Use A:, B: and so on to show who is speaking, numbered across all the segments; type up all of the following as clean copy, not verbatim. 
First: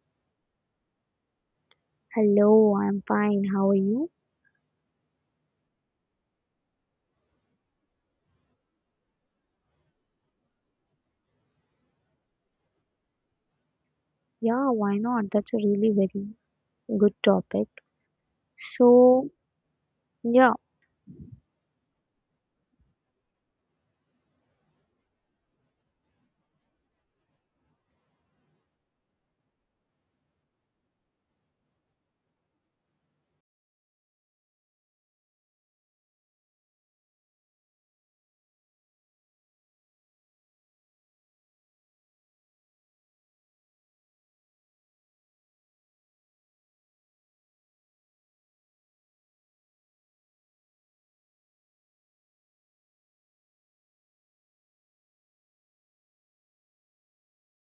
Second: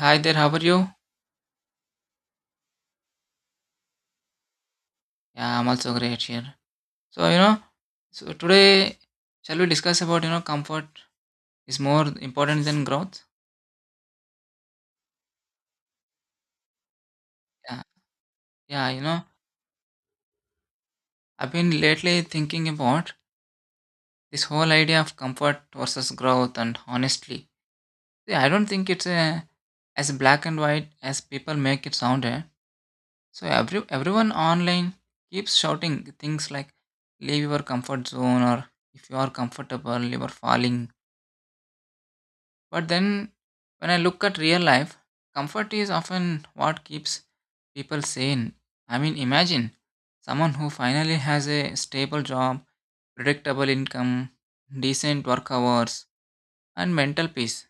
A: Hi there, how are you?
B: Hello, I'm fine. How are you?
A: Yeah, I'm also great here. So, you know, so today shall we discuss about comfort is more important than growth?
B: Yeah, why not? That's a really very good topic.
A: Yeah, yeah, you know,
B: So, yeah,
A: I've been lately thinking about this whole idea of comfort versus growth and honestly. See, I don't think as black and white as people make it sound. Eh? So everyone online keeps shouting things like leave your comfort zone, or if you are comfortable, you are falling. But then, when I look at real life, comfort is often what keeps people sane. I mean, imagine someone who finally has a stable job, predictable income, decent work hours, and mental peace.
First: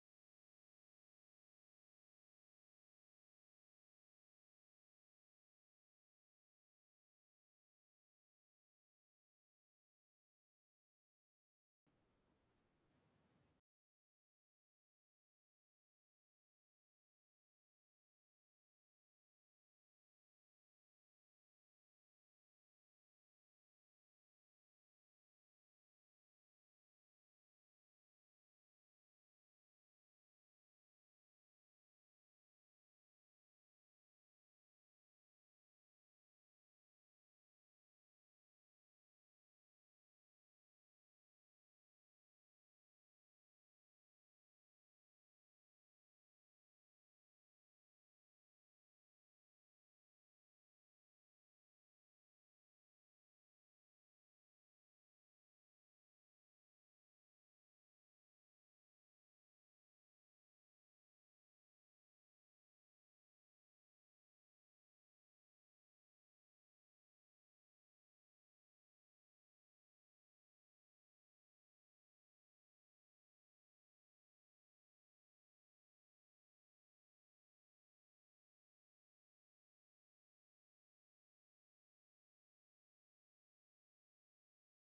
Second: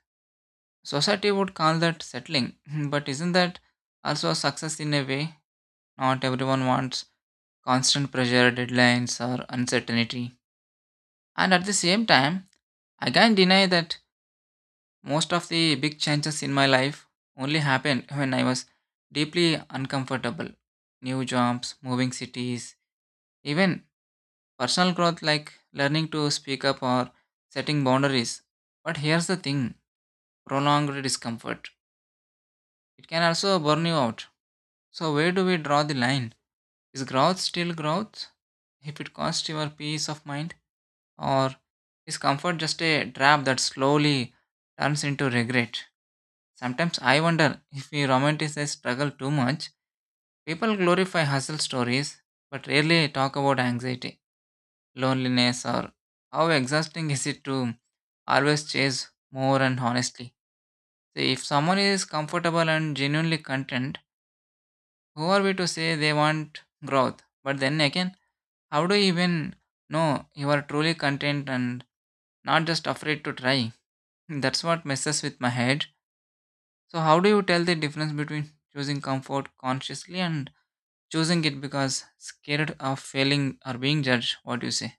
A: Society would call that settling, but isn't that also a success in a way? Not everyone wants constant pressure, deadlines, or uncertainty. And at the same time, I can't deny that most of the big changes in my life only happened when I was deeply uncomfortable. New jobs, moving cities, even personal growth like learning to speak up or setting boundaries. But here's the thing: prolonged discomfort, it can also burn you out. So, where do we draw the line? Is growth still growth if it costs your peace of mind? Or is comfort just a trap that slowly turns into regret? Sometimes I wonder if we romanticize struggle too much. People glorify hustle stories but rarely talk about anxiety, loneliness, or how exhausting is it to always chase more and honestly. So if someone is comfortable and genuinely content, who are we to say they want growth? But then again, how do you even know you are truly content and not just afraid to try? That's what messes with my head. So, how do you tell the difference between choosing comfort consciously and choosing it because scared of failing or being judged? What do you say?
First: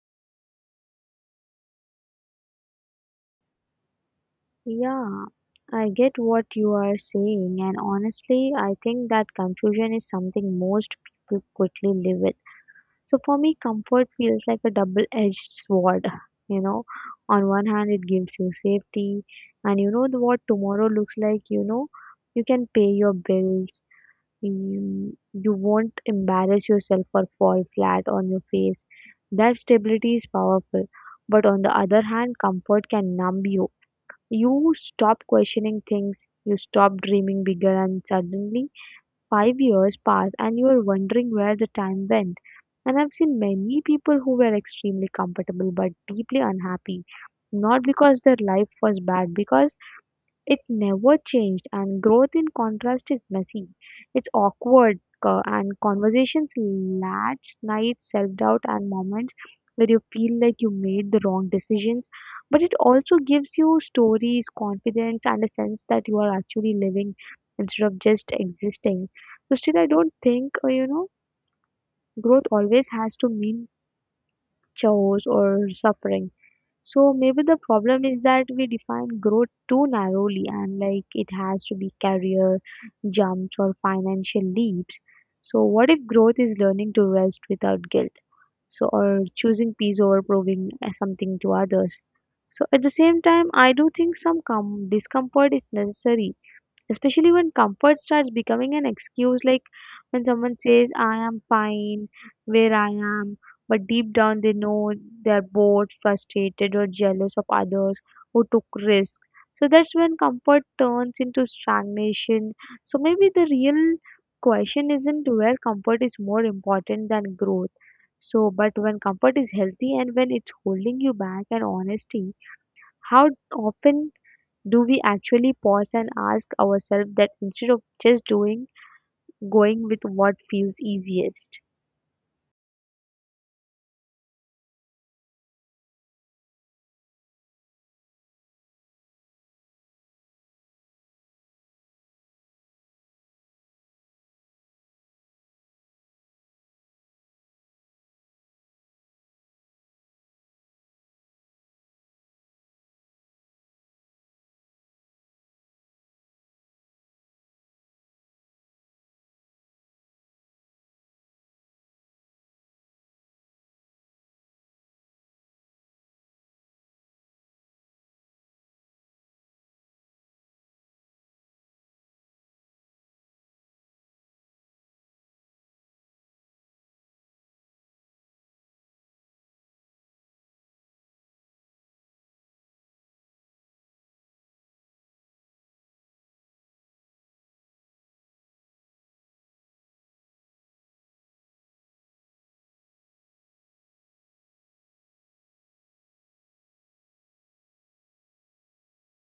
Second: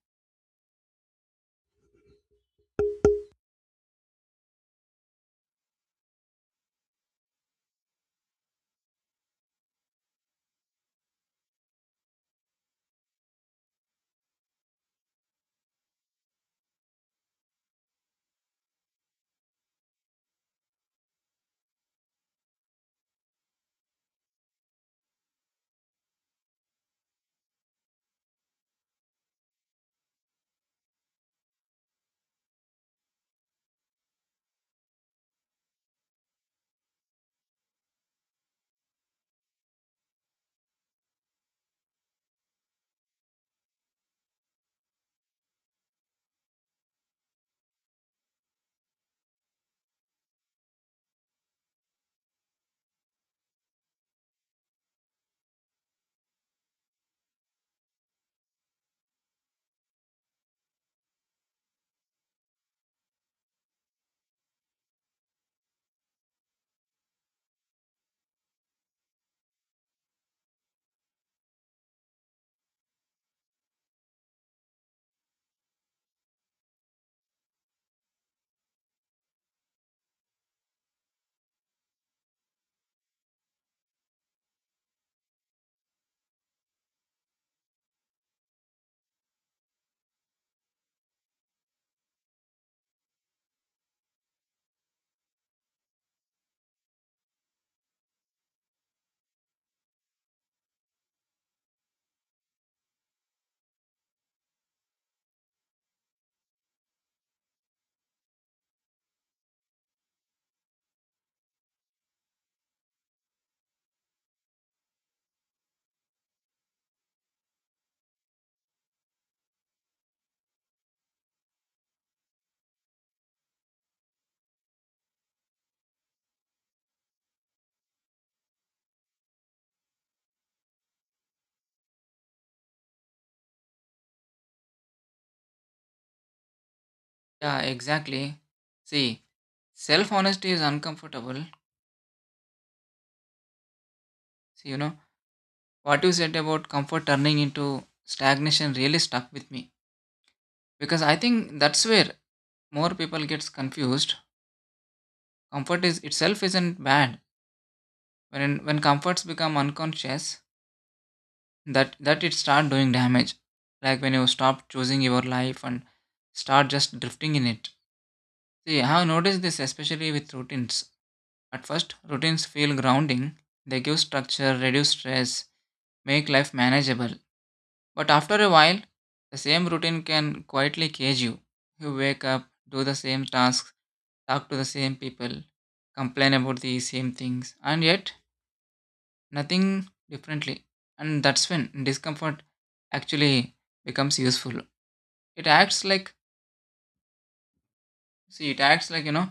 B: yeah, I get what you are saying, and honestly, I think that confusion is something most people quickly live with. So, for me, comfort feels like a double-edged sword. You know, on one hand, it gives you safety, and you know what tomorrow looks like, you know, you can pay your bills, you won't embarrass yourself or fall flat on your face. That stability is powerful. But on the other hand, comfort can numb you. You stop questioning things, you stop dreaming bigger, and suddenly 5 years pass and you are wondering where the time went. And I've seen many people who were extremely comfortable but deeply unhappy, not because their life was bad, because it never changed, and growth in contrast is messy. It's awkward, and conversations last nights, self doubt, and moments where you feel like you made the wrong decisions. But it also gives you stories, confidence, and a sense that you are actually living instead of just existing. So, still, I don't think, you know, growth always has to mean chores or suffering. So maybe the problem is that we define growth too narrowly and like it has to be career jumps or financial leaps. So what if growth is learning to rest without guilt? So or choosing peace over proving something to others. So at the same time, I do think some discomfort is necessary, especially when comfort starts becoming an excuse, like when someone says I am fine where I am, but deep down they know they're bored, frustrated, or jealous of others who took risks. So that's when comfort turns into stagnation. So maybe the real question isn't where comfort is more important than growth, so but when comfort is healthy and when it's holding you back, and honesty, how often do we actually pause and ask ourselves that instead of just doing going with what feels easiest.
A: Yeah, exactly. See, self honesty is uncomfortable. See, what you said about comfort turning into stagnation really stuck with me because I think that's where more people gets confused. Comfort is itself isn't bad. When comforts become unconscious, that it start doing damage, like when you stop choosing your life and start just drifting in it. See, I have noticed this especially with routines. At first routines feel grounding, they give structure, reduce stress, make life manageable. But after a while the same routine can quietly cage you. You wake up, do the same tasks, talk to the same people, complain about the same things, and yet nothing differently. And that's when discomfort actually becomes useful. It acts like, see, it acts like,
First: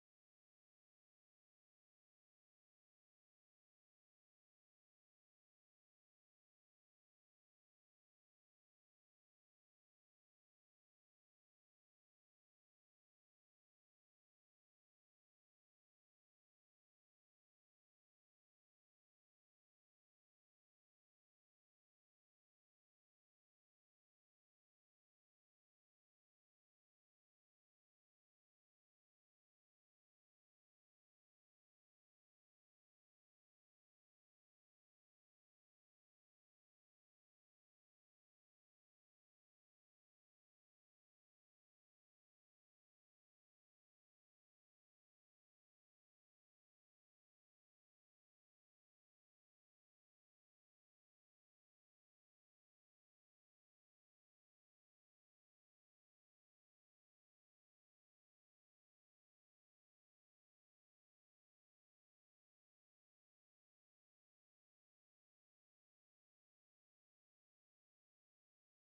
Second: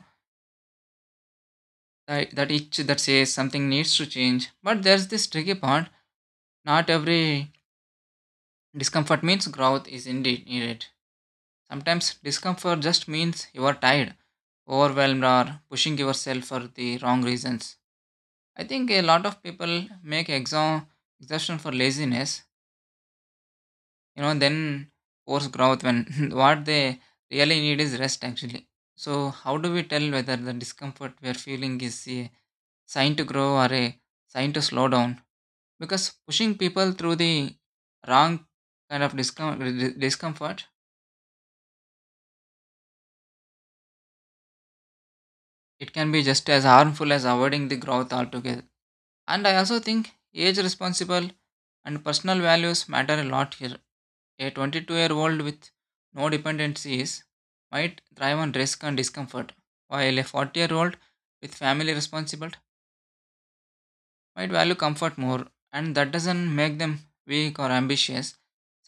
A: that, itch that says something needs to change. But there's this tricky part: not every discomfort means growth is indeed needed. Sometimes discomfort just means you are tired, overwhelmed, or pushing yourself for the wrong reasons. I think a lot of people make exo- exhaustion for laziness, you know, then force growth when what they really need is rest actually. So, how do we tell whether the discomfort we are feeling is a sign to grow or a sign to slow down? Because pushing people through the wrong kind of discom- discomfort, it can be just as harmful as avoiding the growth altogether. And I also think age, responsible, and personal values matter a lot here. A 22-year-old with no dependencies might thrive on risk and discomfort, while a 40-year-old with family responsible might value comfort more. And that doesn't make them weak or ambitious.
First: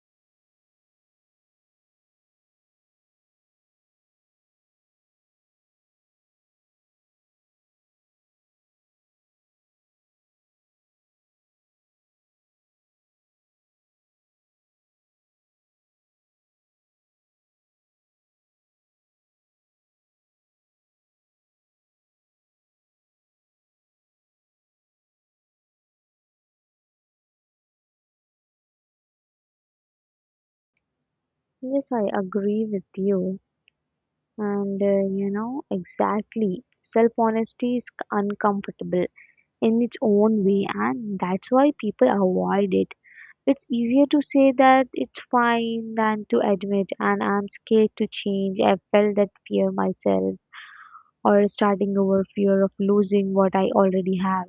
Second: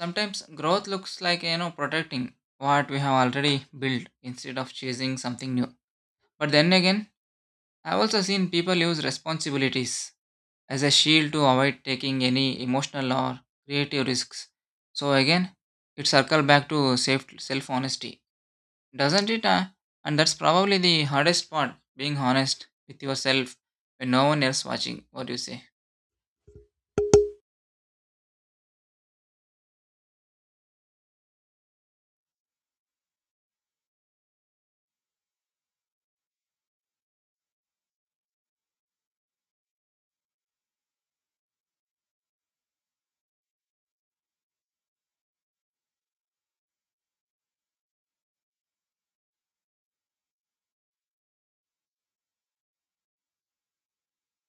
A: Sometimes growth looks like, you know, protecting what we have already built instead of chasing something new. But then again, I've also seen people use responsibilities as a shield to avoid taking any emotional or creative risks. So again, it circles back to self honesty, doesn't it? And that's probably the hardest part, being honest with yourself when no one else watching. What do you say?
B: Yes, I agree with you, and you know, exactly, self honesty is uncomfortable in its own way, and that's why people avoid it. It's easier to say that it's fine than to admit and I'm scared to change. I felt that fear myself, or starting over, fear of losing what I already have,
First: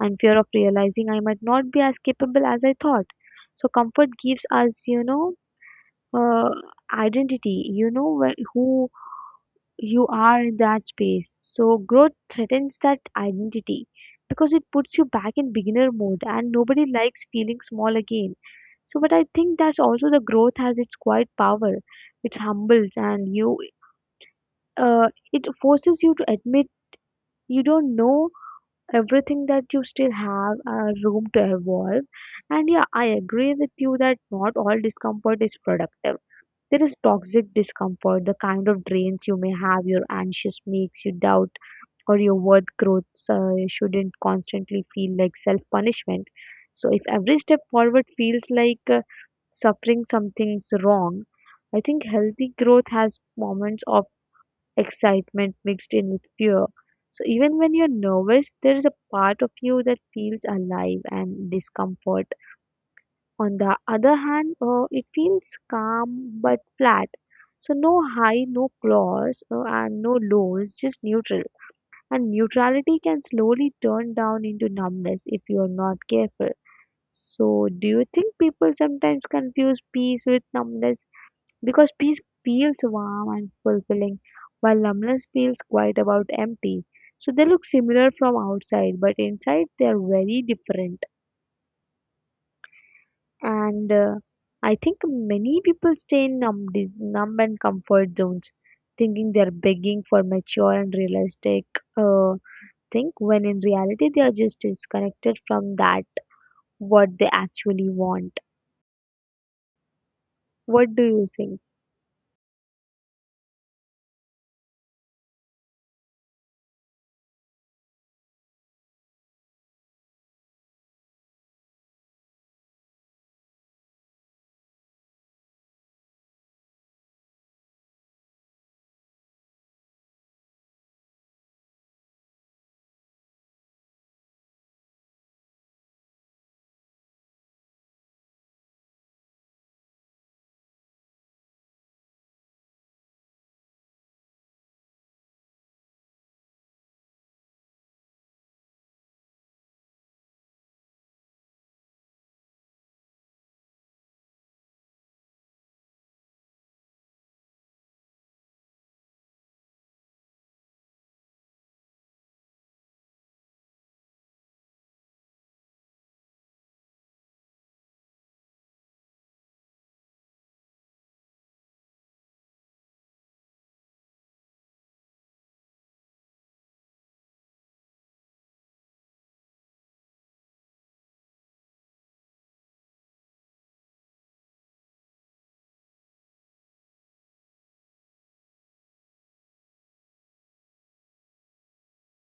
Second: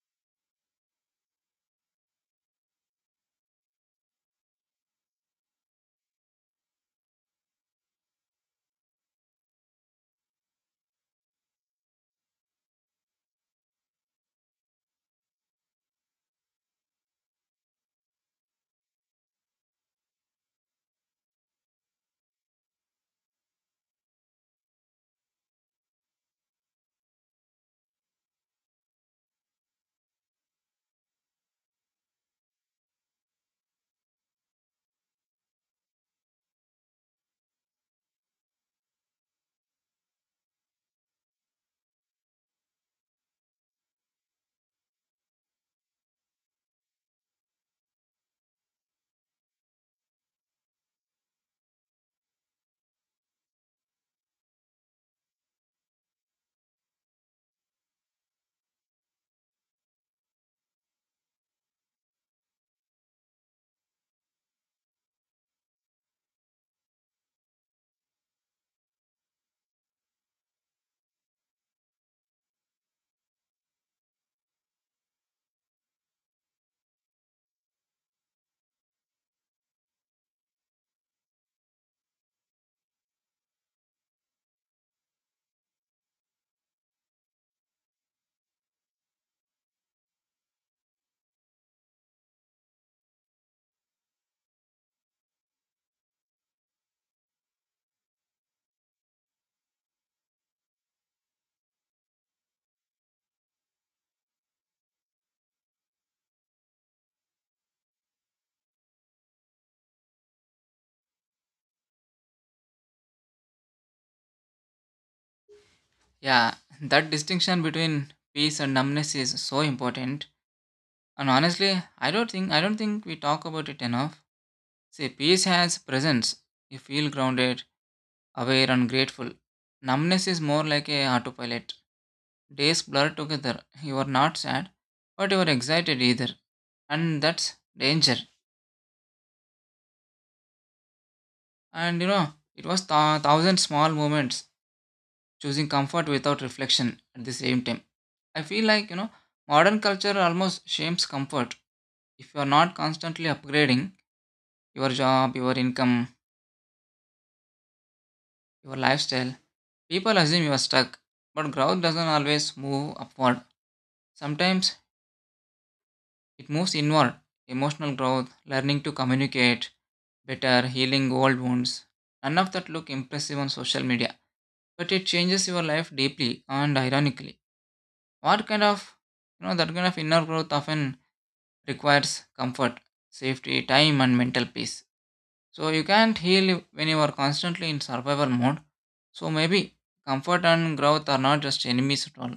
B: and fear of realizing I might not be as capable as I thought. So comfort gives us, you know, uh, identity. You know who you are in that space. So growth threatens that identity because it puts you back in beginner mode and nobody likes feeling small again. So, but I think that's also the growth has its quiet power. It's humbles and you, it forces you to admit you don't know everything, that you still have room to evolve. And yeah, I agree with you that not all discomfort is productive. There is toxic discomfort, the kind of drains you, may have your anxious, makes you doubt or your worth. Growth shouldn't constantly feel like self punishment. So if every step forward feels like suffering, something's wrong. I think healthy growth has moments of excitement mixed in with fear. So even when you're nervous, there is a part of you that feels alive. And discomfort, on the other hand, it feels calm but flat. So no high, no flaws, and no lows, just neutral. And neutrality can slowly turn down into numbness if you're not careful. So do you think people sometimes confuse peace with numbness? Because peace feels warm and fulfilling, while numbness feels quite about empty. So they look similar from outside, but inside they are very different. And I think many people stay in numb, numb and comfort zones, thinking they are begging for mature and realistic uh, thing, when in reality they are just disconnected from that what they actually want. What do you think?
A: Yeah, that distinction between peace and numbness is so important. And honestly, I don't think we talk about it enough. See, peace has presence. You feel grounded, aware, and grateful. Numbness is more like a autopilot. Days blur together. You are not sad, but you are excited either. And that's danger. And you know, it was thousand small moments choosing comfort without reflection at the same time. I feel like, you know, modern culture almost shames comfort. If you are not constantly upgrading your job, your income, your lifestyle, people assume you are stuck. But growth doesn't always move upward. Sometimes it moves inward. Emotional growth, learning to communicate better, healing old wounds. None of that look impressive on social media, but it changes your life deeply and ironically. What kind of, you know, that kind of inner growth often requires comfort, safety, time, and mental peace. So you can't heal when you are constantly in survival mode. So maybe comfort and growth are not just enemies at all.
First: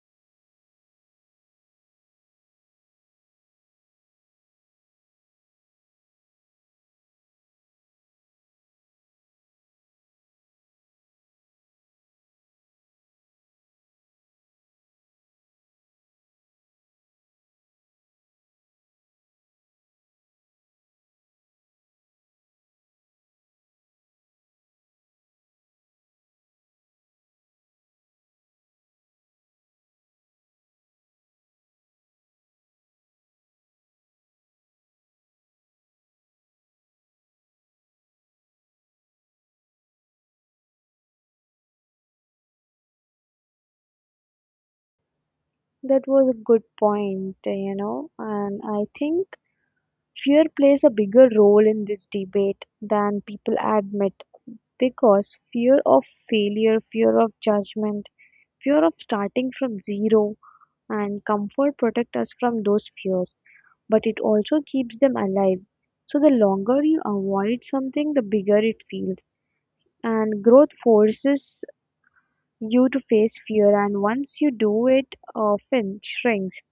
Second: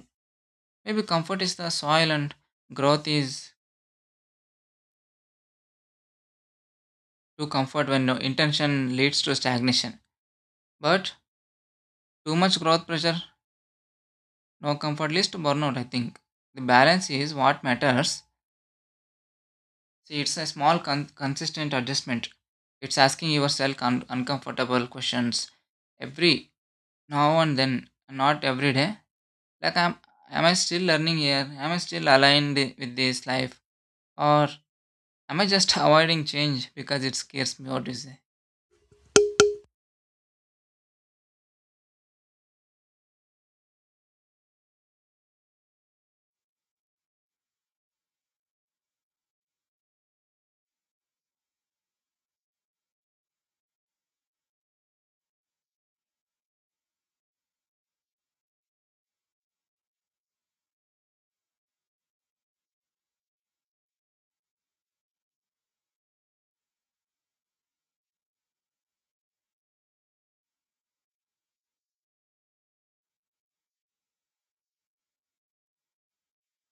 A: Maybe comfort is the soil and growth is too comfort when no intention leads to stagnation. But too much growth pressure, no comfort leads to burnout, I think. The balance is what matters. See, it's a consistent adjustment. It's asking yourself uncomfortable questions every now and then, not every day. Like, am I still learning here? Am I still aligned with this life? Or am I just avoiding change because it scares me? What do you say?
B: That was a good point, you know, and I think fear plays a bigger role in this debate than people admit, because fear of failure, fear of judgment, fear of starting from zero, and comfort protect us from those fears, but it also keeps them alive. So, the longer you avoid something, the bigger it feels. And growth forces you to face fear, and once you do, it often shrinks.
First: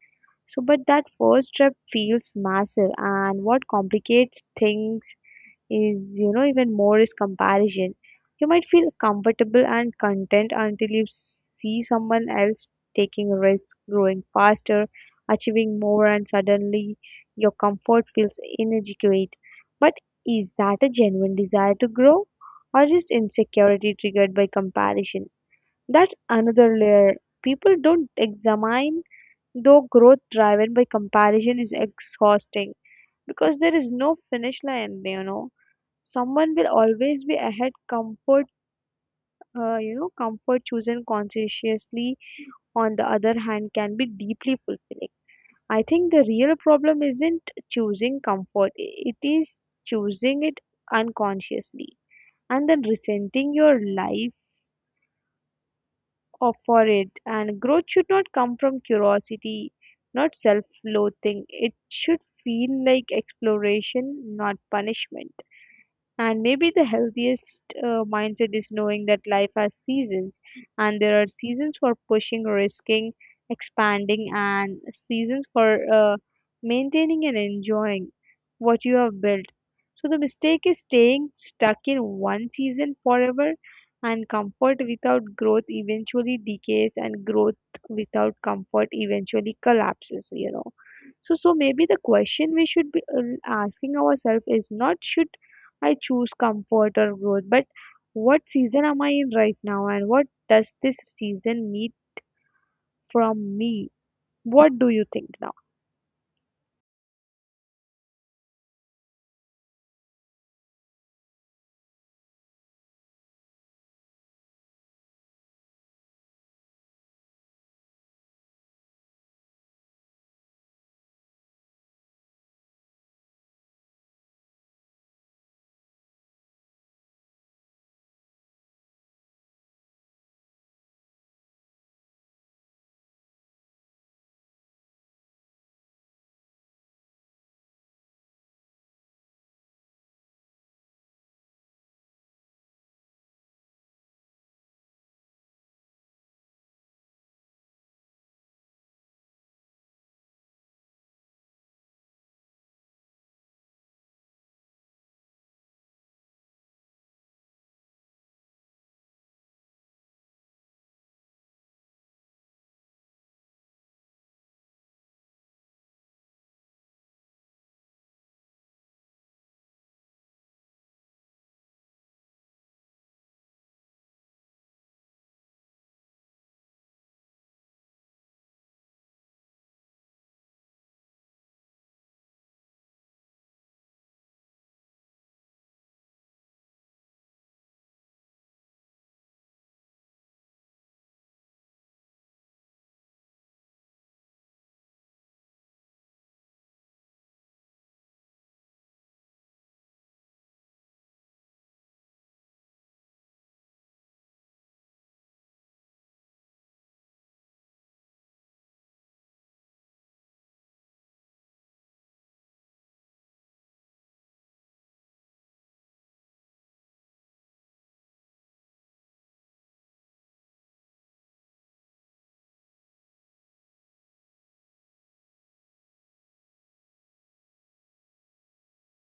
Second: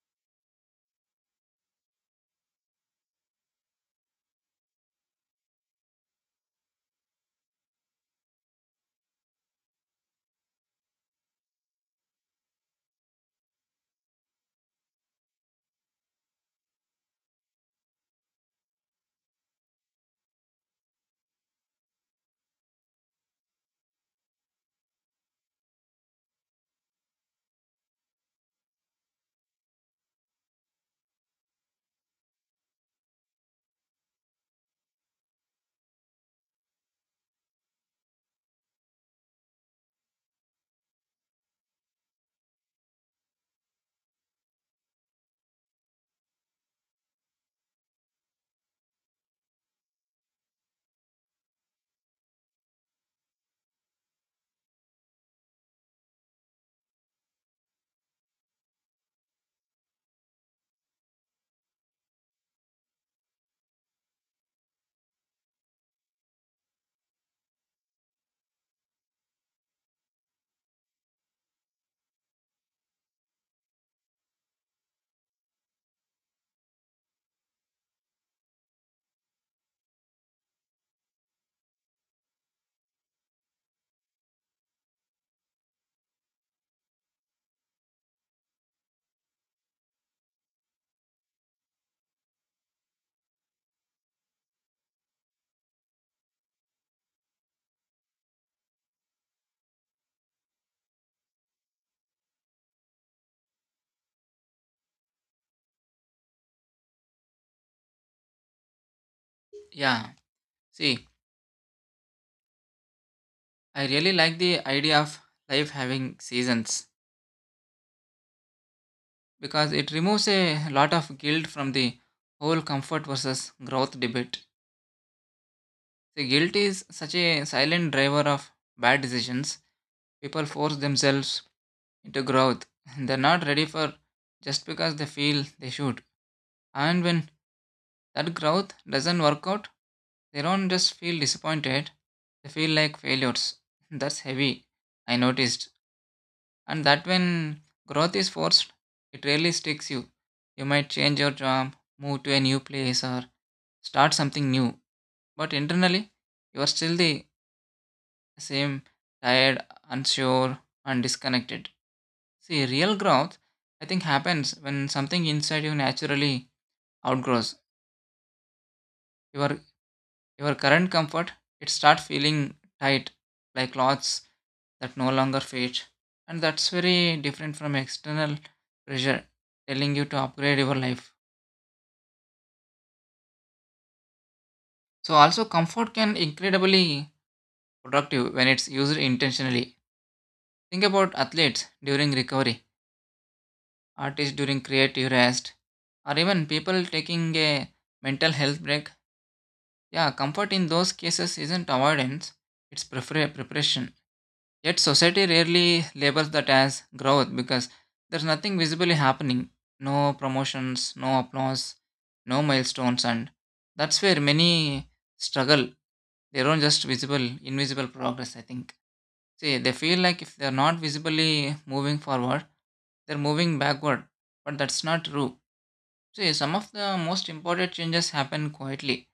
B: So, but that first step feels massive, and what complicates things is, you know, even more is comparison. You might feel comfortable and content until you see someone else taking risks, growing faster, achieving more, and suddenly your comfort feels inadequate. But is that a genuine desire to grow, or just insecurity triggered by comparison? That's another layer people don't examine, though growth driven by comparison is exhausting because there is no finish line, you know, someone will always be ahead. Comfort, you know, comfort chosen consciously, on the other hand, can be deeply fulfilling. I think the real problem isn't choosing comfort, it is choosing it unconsciously and then resenting your life for it. And growth should not come from curiosity, not self-loathing. It should feel like exploration, not punishment. And maybe the healthiest mindset is knowing that life has seasons, and there are seasons for pushing, risking, expanding, and seasons for maintaining and enjoying what you have built. So the mistake is staying stuck in one season forever, and comfort without growth eventually decays, and growth without comfort eventually collapses, you know. So, so maybe the question we should be asking ourselves is not should I choose comfort or growth, but what season am I in right now, and what does this season need from me? What do you think now?
A: Yeah. See, I really like the idea of life having seasons because it removes a lot of guilt from the whole comfort versus growth debate. See, guilt is such a silent driver of bad decisions. People force themselves into growth they're not ready for just because they feel they should. And when that growth doesn't work out, they don't just feel disappointed, they feel like failures. That's heavy, I noticed. And that when growth is forced, it really sticks you. You might change your job, move to a new place, or start something new. But internally, you are still the same, tired, unsure, and disconnected. See, real growth, I think, happens when something inside you naturally outgrows Your your current comfort, it start feeling tight, like clothes that no longer fit. And that's very different from external pressure telling you to upgrade your life. So also comfort can incredibly productive when it's used intentionally. Think about athletes during recovery, artists during creative rest, or even people taking a mental health break. Yeah, comfort in those cases isn't avoidance, preparation. Yet society rarely labels that as growth because there's nothing visibly happening. No promotions, no applause, no milestones, and that's where many struggle. They don't just visible, invisible progress, I think. See, they feel like if they're not visibly moving forward, they're moving backward. But that's not true. See, some of the most important changes happen quietly,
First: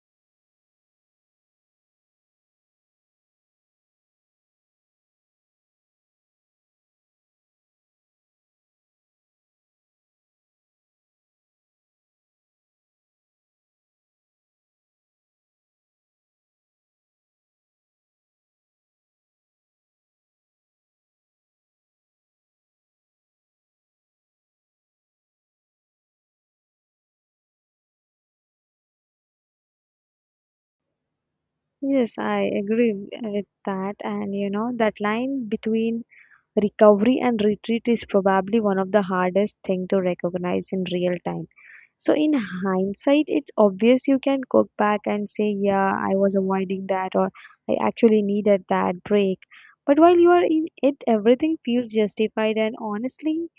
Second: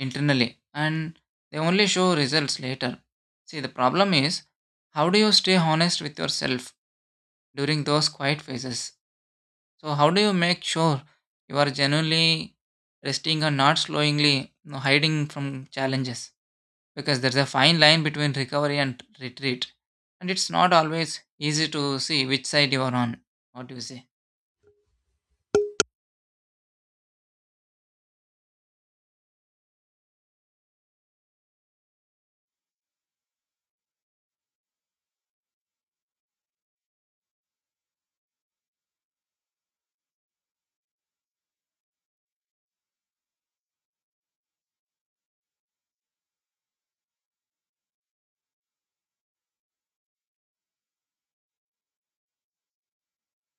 A: internally, and they only show results later. See, the problem is, how do you stay honest with yourself during those quiet phases? So, how do you make sure you are genuinely resting and not slowly, you know, hiding from challenges? Because there's a fine line between recovery and retreat, and it's not always easy to see which side you are on. What do you say?
B: Yes, I agree with that. And you know, that line between recovery and retreat is probably one of the hardest thing to recognize in real time. So in hindsight, it's obvious, you can go back and say, yeah, I was avoiding that, or I actually needed that break. But while you are in it, everything feels justified, and honestly,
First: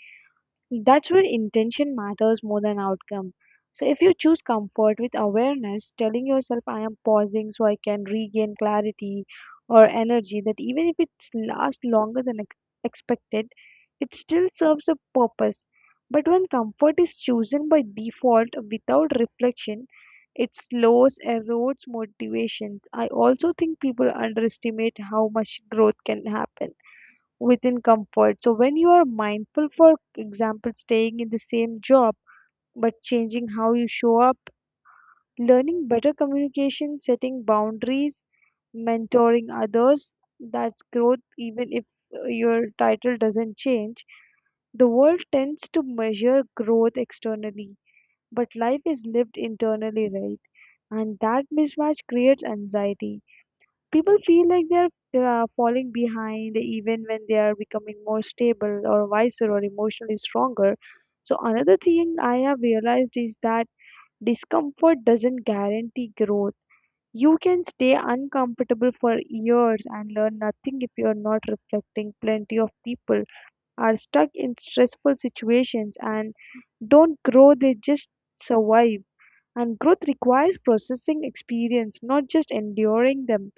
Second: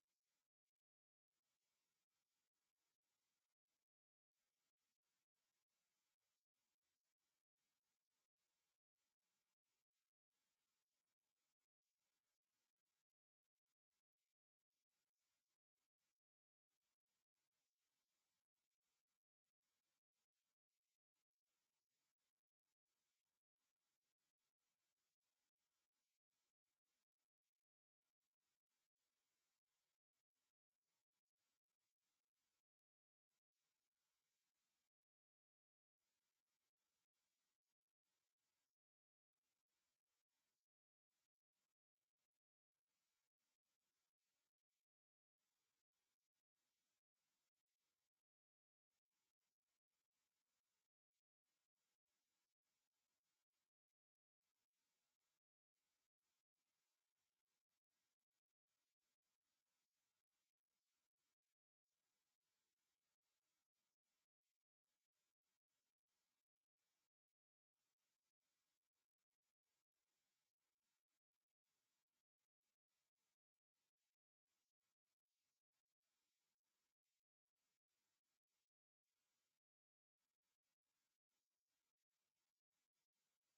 B: that's where intention matters more than outcome. So, if you choose comfort with awareness, telling yourself, I am pausing so I can regain clarity or energy, that even if it lasts longer than expected, it still serves a purpose. But when comfort is chosen by default without reflection, it slows, erodes motivations. I also think people underestimate how much growth can happen within comfort. So when you are mindful, for example, staying in the same job but changing how you show up, learning better communication, setting boundaries, mentoring others, that's growth, even if your title doesn't change. The world tends to measure growth externally, but life is lived internally, right? And that mismatch creates anxiety. People feel like they're falling behind even when they are becoming more stable or wiser or emotionally stronger. So another thing I have realized is that discomfort doesn't guarantee growth. You can stay uncomfortable for years and learn nothing if you are not reflecting. Plenty of people are stuck in stressful situations and don't grow, they just survive. And growth requires processing experience, not just enduring them.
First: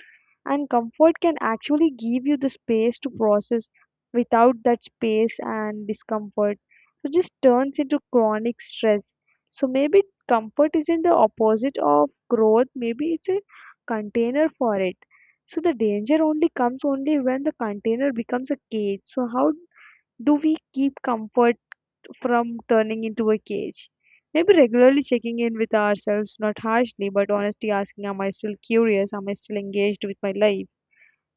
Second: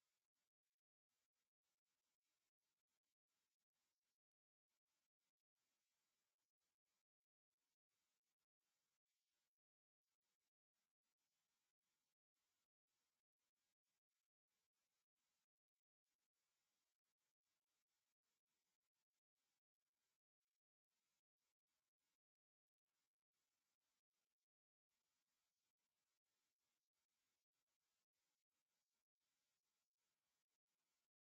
B: And comfort can actually give you the space to process. Without that space, and discomfort so just turns into chronic stress. So maybe comfort isn't the opposite of growth, maybe it's a container for it. So the danger only comes only when the container becomes a cage. So how do we keep comfort from turning into a cage? Maybe regularly checking in with ourselves, not harshly but honestly, asking, am I still curious, am I still engaged with my life?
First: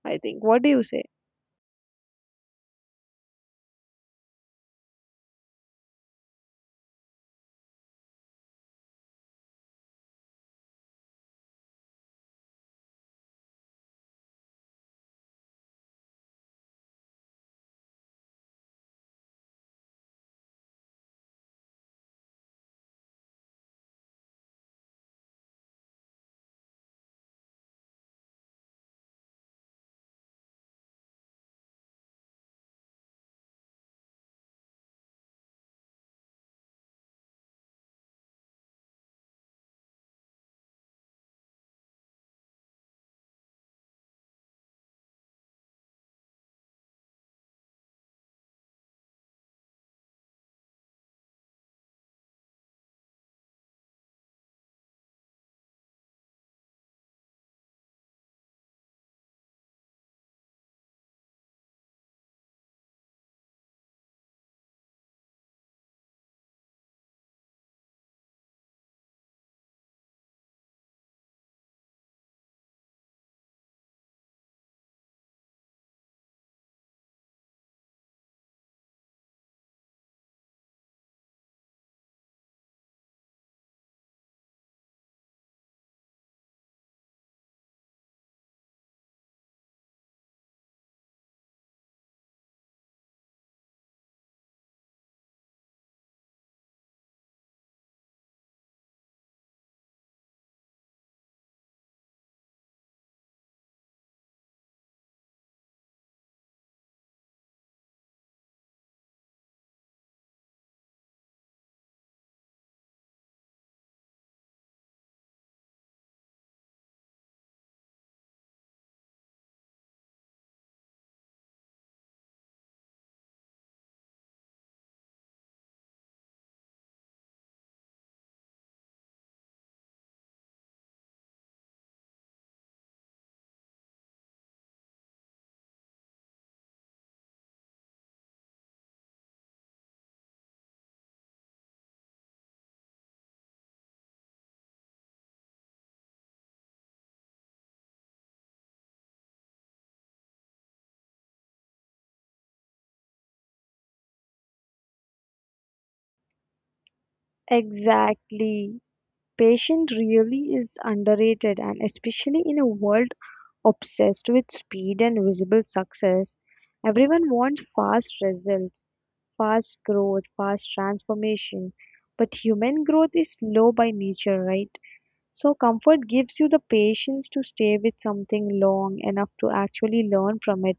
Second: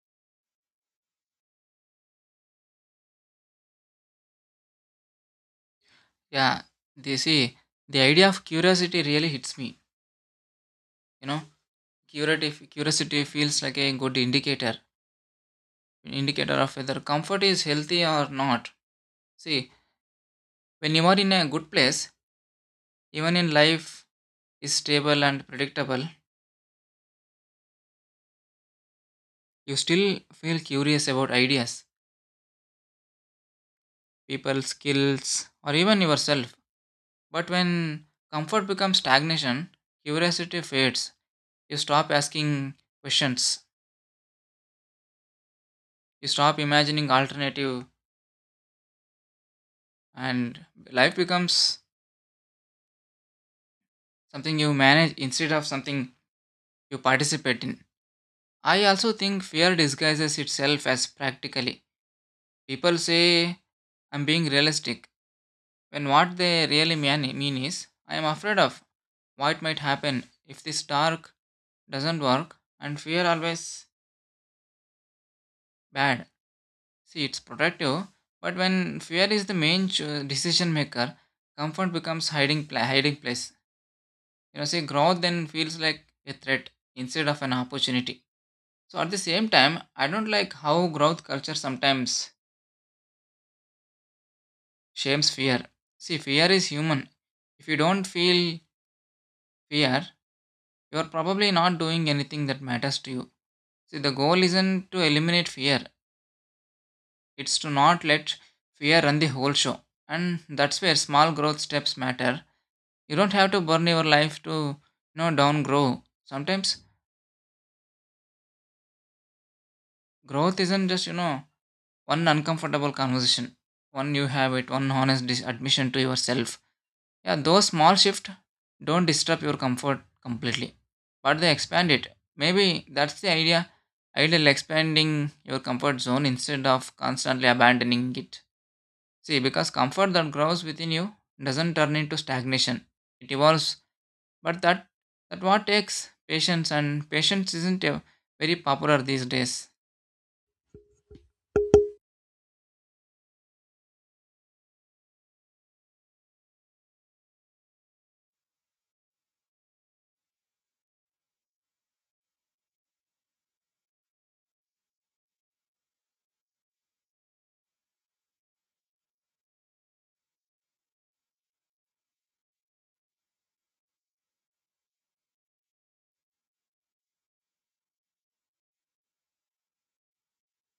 B: I think. What do you say?
A: Yeah, they see the idea of curiosity really hits me. You know, curiosity feels like a good indicator, an indicator of whether comfort is healthy or not. See, when you are in a good place, even in life is stable and predictable, you still feel curious about ideas, people, skills, or even yourself. But when comfort becomes stagnation, curiosity fades. You stop asking questions, you stop imagining alternative, and life becomes something you manage instead of something you participate in. I also think fear disguises itself as practically. People say, I'm being realistic, when what they really mean is, I am afraid of what might happen if this dark doesn't work. And fear always bad, see, it's protective. But when fear is the decision maker, comfort becomes hiding place, you know. See, growth then feels like a threat instead of an opportunity. So at the same time, I don't like how growth culture sometimes shames fear. See, fear is human. If you don't feel fear, you're probably not doing anything that matters to you. See, the goal isn't to eliminate fear, it's to not let fear run the whole show. And that's where small growth steps matter. You don't have to burn your life to, you know, down grow. Sometimes growth isn't just, you know, one uncomfortable conversation, one you have it, one admission to yourself. Yeah, those small shifts don't disturb your comfort completely, but they expand it. Maybe that's the idea. Ideal expanding your comfort zone instead of constantly abandoning it. See, because comfort that grows within you doesn't turn into stagnation. It evolves, but that what takes patience. And patience isn't very popular these days.
B: Exactly. Patience really is underrated, and especially in a world obsessed with speed and visible success. Everyone wants fast results, fast growth, fast transformation. But human growth is slow by nature, right? So, comfort gives you the patience to stay with something long enough to actually learn from it.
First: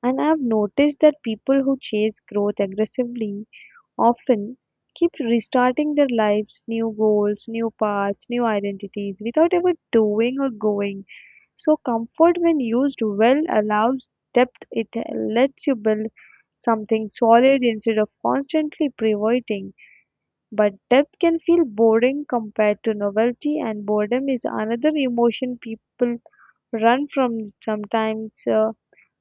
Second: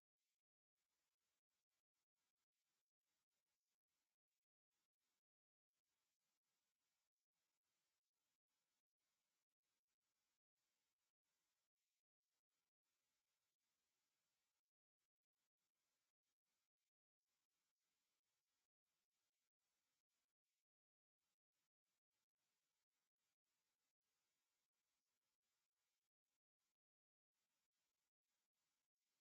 B: And I've noticed that people who chase growth aggressively often keep restarting their lives, new goals, new paths, new identities, without ever doing or going. So, comfort, when used well, allows depth, it lets you build something solid instead of constantly pivoting. But depth can feel boring compared to novelty, and boredom is another emotion people run from sometimes.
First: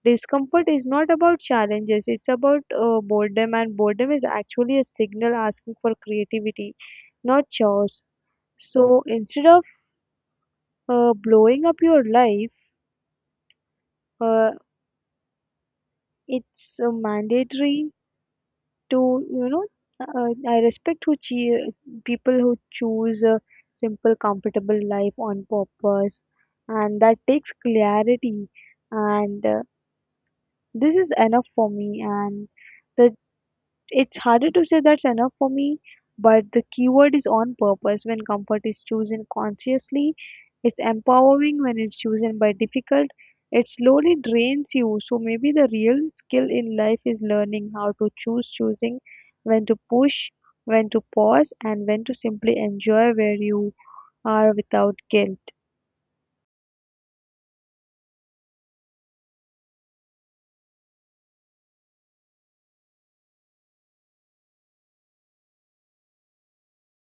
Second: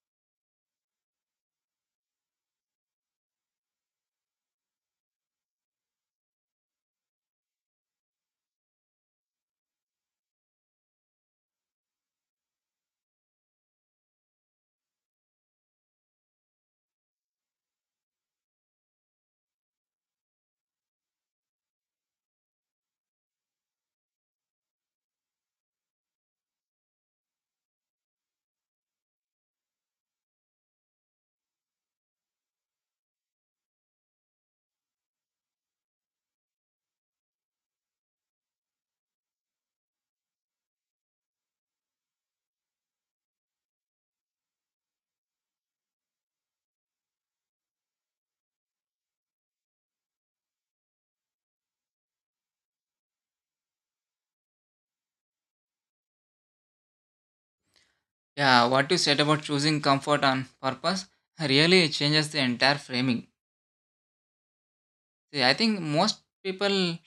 B: Discomfort is not about challenges, it's about boredom, and boredom is actually a signal asking for creativity, not chores. So instead of blowing up your life, uh, it's mandatory to, you know, uh, I respect people who choose a simple comfortable life on purpose, and that takes clarity. And this is enough for me, and the it's harder to say that's enough for me, but the keyword is on purpose. When comfort is chosen consciously, it's empowering. When it's chosen by difficult, it slowly drains you. So maybe the real skill in life is learning how to choose, choosing when to push, when to pause, and when to simply enjoy where you are without guilt.
A: Yeah, what you said about choosing comfort on purpose really changes the entire framing. See, I think most people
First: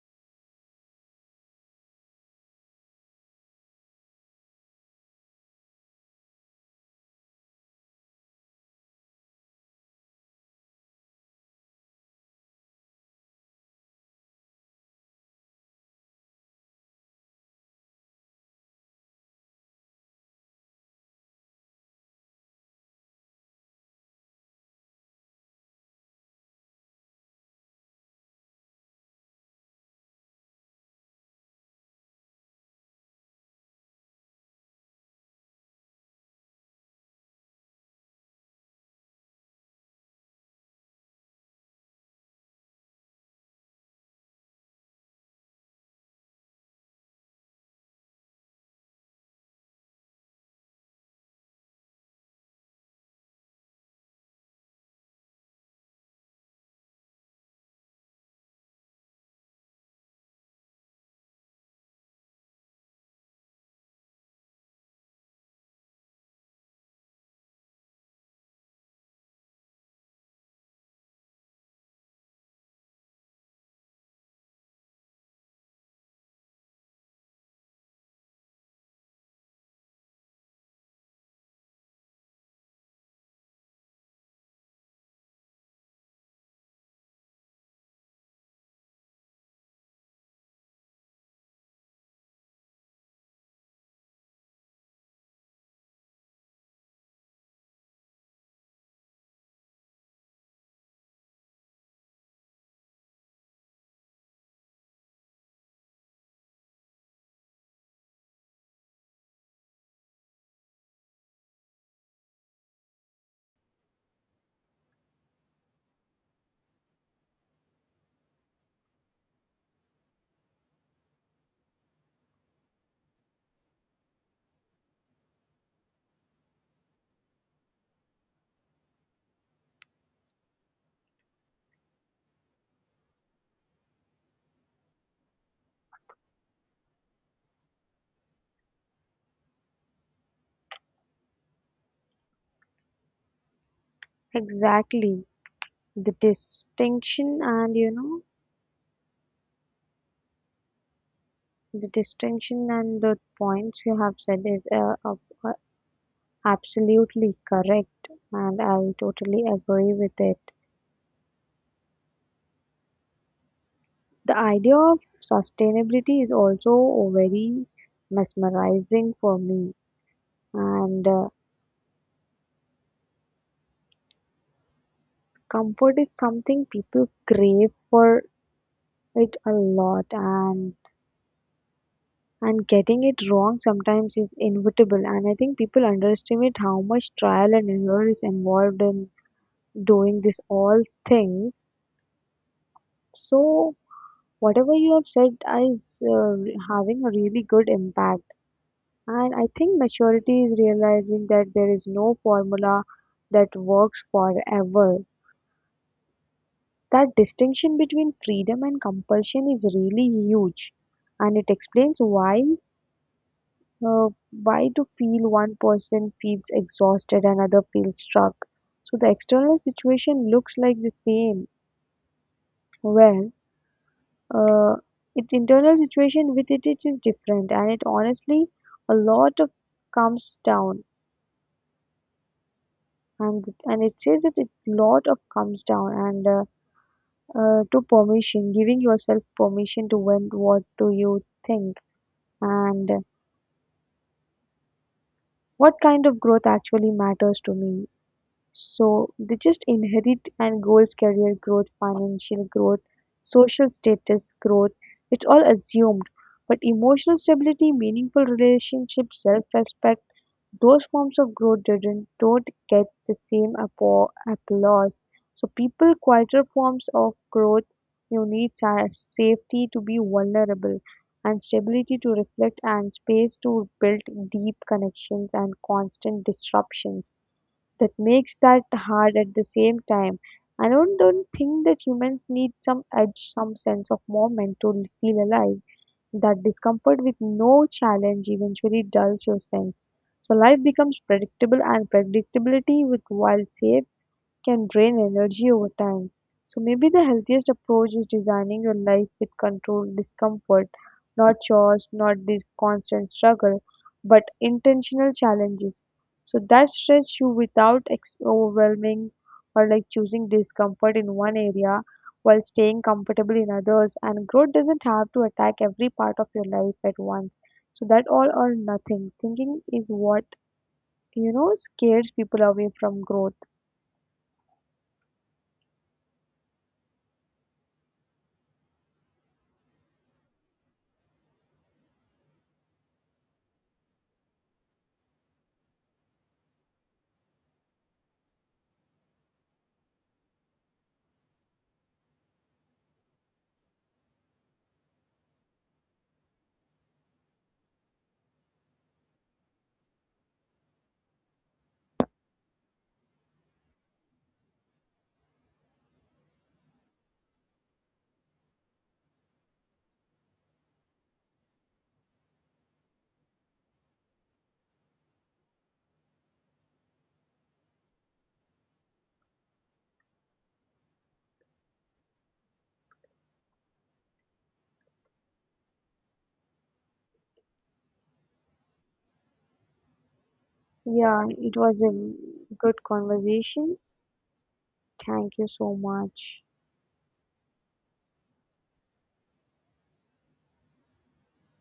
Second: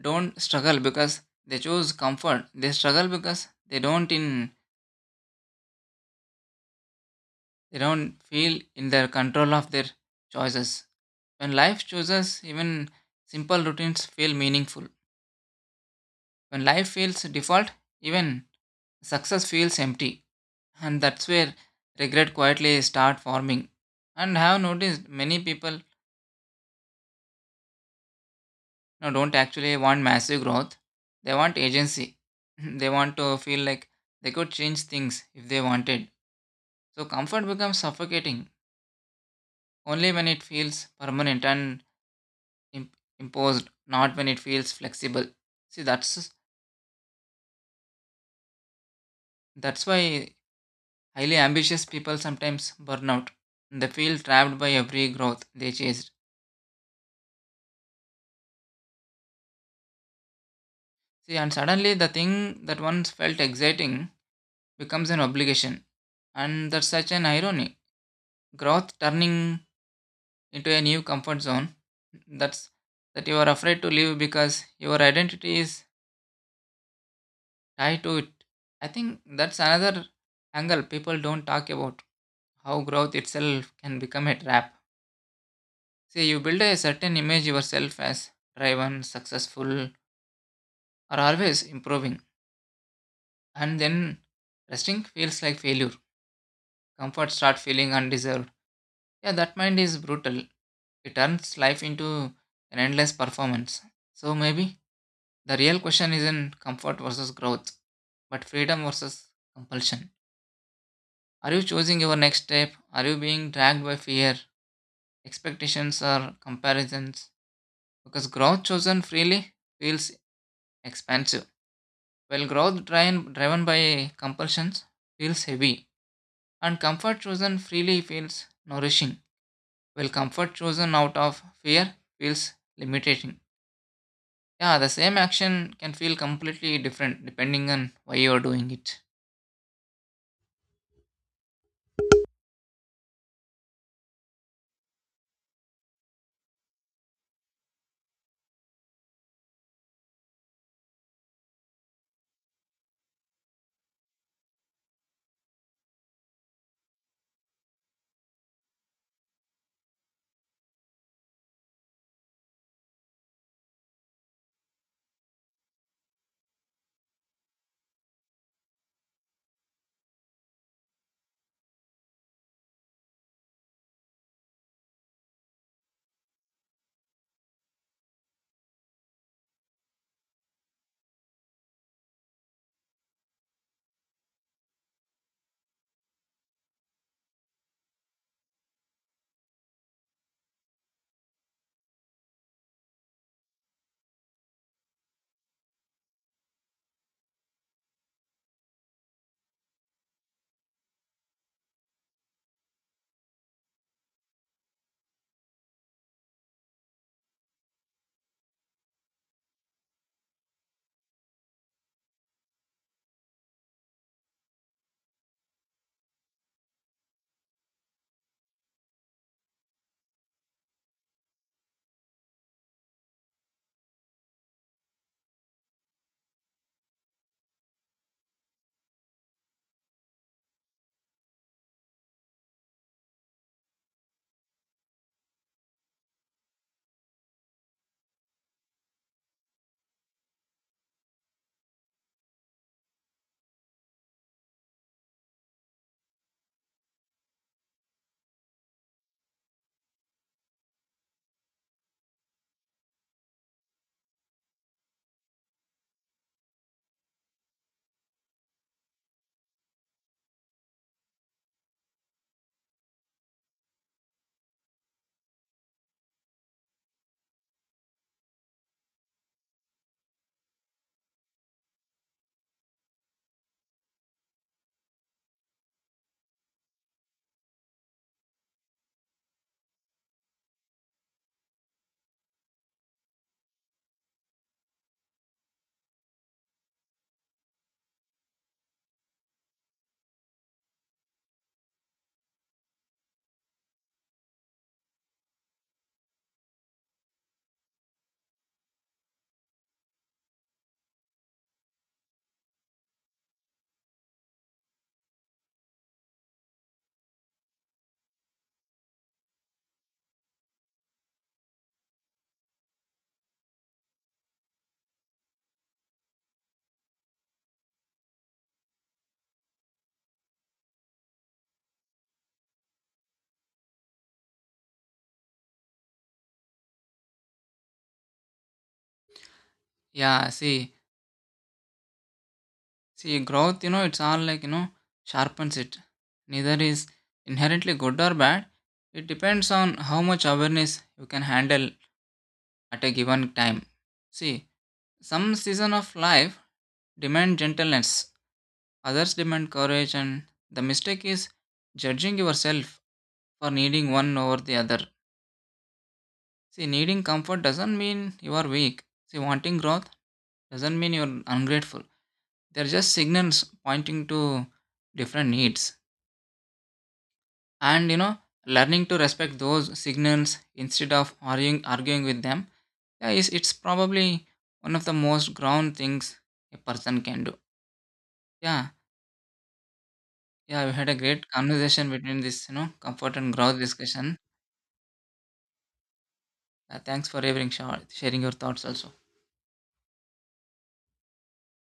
A: don't struggle because they choose comfort. They struggle because they don't feel in their control of their choices. When life chooses, even simple routines feel meaningful. When life feels default, even success feels empty. And that's where regret quietly start forming. And I have noticed many people, you know, don't actually want massive growth. They want agency. They want to feel like they could change things if they wanted. So comfort becomes suffocating only when it feels permanent and imposed, not when it feels flexible. See, that's why highly ambitious people sometimes burn out. They feel trapped by every growth they chased. See, and suddenly the thing that once felt exciting becomes an obligation. And that's such an irony. Growth turning into a new comfort zone that's that you are afraid to leave because your identity is tied to it. I think that's another angle people don't talk about, how growth itself can become a trap. See, you build a certain image yourself as driven, successful, are always improving, and then resting feels like failure. Comfort start feeling undeserved. Yeah, that mind is brutal. It turns life into an endless performance. So maybe the real question isn't comfort versus growth, but freedom versus compulsion. Are you choosing your next step? Are you being dragged by fear, expectations, or comparisons? Because growth chosen freely feels expansive, while growth driven by compulsions feels heavy. And comfort chosen freely feels nourishing, while comfort chosen out of fear feels limiting. Yeah, the same action can feel completely different depending on why you're doing it.
B: Exactly. The distinction and you know the distinction and the points you have said is up absolutely correct, and I totally agree with it. The idea of sustainability is also very mesmerizing for me, and comfort is something people crave for it a lot, and getting it wrong sometimes is inevitable. And I think people underestimate how much trial and error is involved in doing this all things. So whatever you have said is having a really good impact. And I think maturity is realizing that there is no formula that works forever. That distinction between freedom and compulsion is really huge, and it explains why to feel one person feels exhausted, another feels struck. So the external situation looks like the same. Well, uh, its internal situation with it, it is different, and it honestly a lot of comes down. And it says that a lot of comes down and to permission, giving yourself permission to, when what do you think, and what kind of growth actually matters to me. So they just inherit and goals, career growth, financial growth, social status growth, it's all assumed. But emotional stability, meaningful relationships, self-respect, those forms of growth didn't don't get the same applause. So people quieter forms of growth, you need safety to be vulnerable, and stability to reflect, and space to build deep connections, and constant disruptions that makes that hard at the same time. I don't think that humans need some edge, some sense of moment to feel alive. That discomfort with no challenge eventually dulls your sense. So life becomes predictable, and predictability with wild shape can drain energy over time. So maybe the healthiest approach is designing your life with controlled discomfort, not chores, not this constant struggle, but intentional challenges. So that stretch you without overwhelming, or like choosing discomfort in one area while staying comfortable in others. And growth doesn't have to attack every part of your life at once. So that all or nothing thinking is what, you know, scares people away from growth.
A: Yeah, see, growth, you know, it's all like, you know, sharpens it. Neither is inherently good or bad. It depends on how much awareness you can handle at a given time. See, some season of life demand gentleness, others demand courage, and the mistake is judging yourself for needing one over the other. See, needing comfort doesn't mean you are weak. See, wanting growth doesn't mean you're ungrateful. They're just signals pointing to different needs. And you know, learning to respect those signals instead of arguing with them, yeah, is it's probably one of the most ground things a person can do. Yeah, yeah, we had a
B: Yeah,
A: great
B: it was a
A: conversation between this, you know,
B: good
A: comfort and growth
B: conversation.
A: discussion.
B: Thank you so much.
A: Thanks for sharing your thoughts also.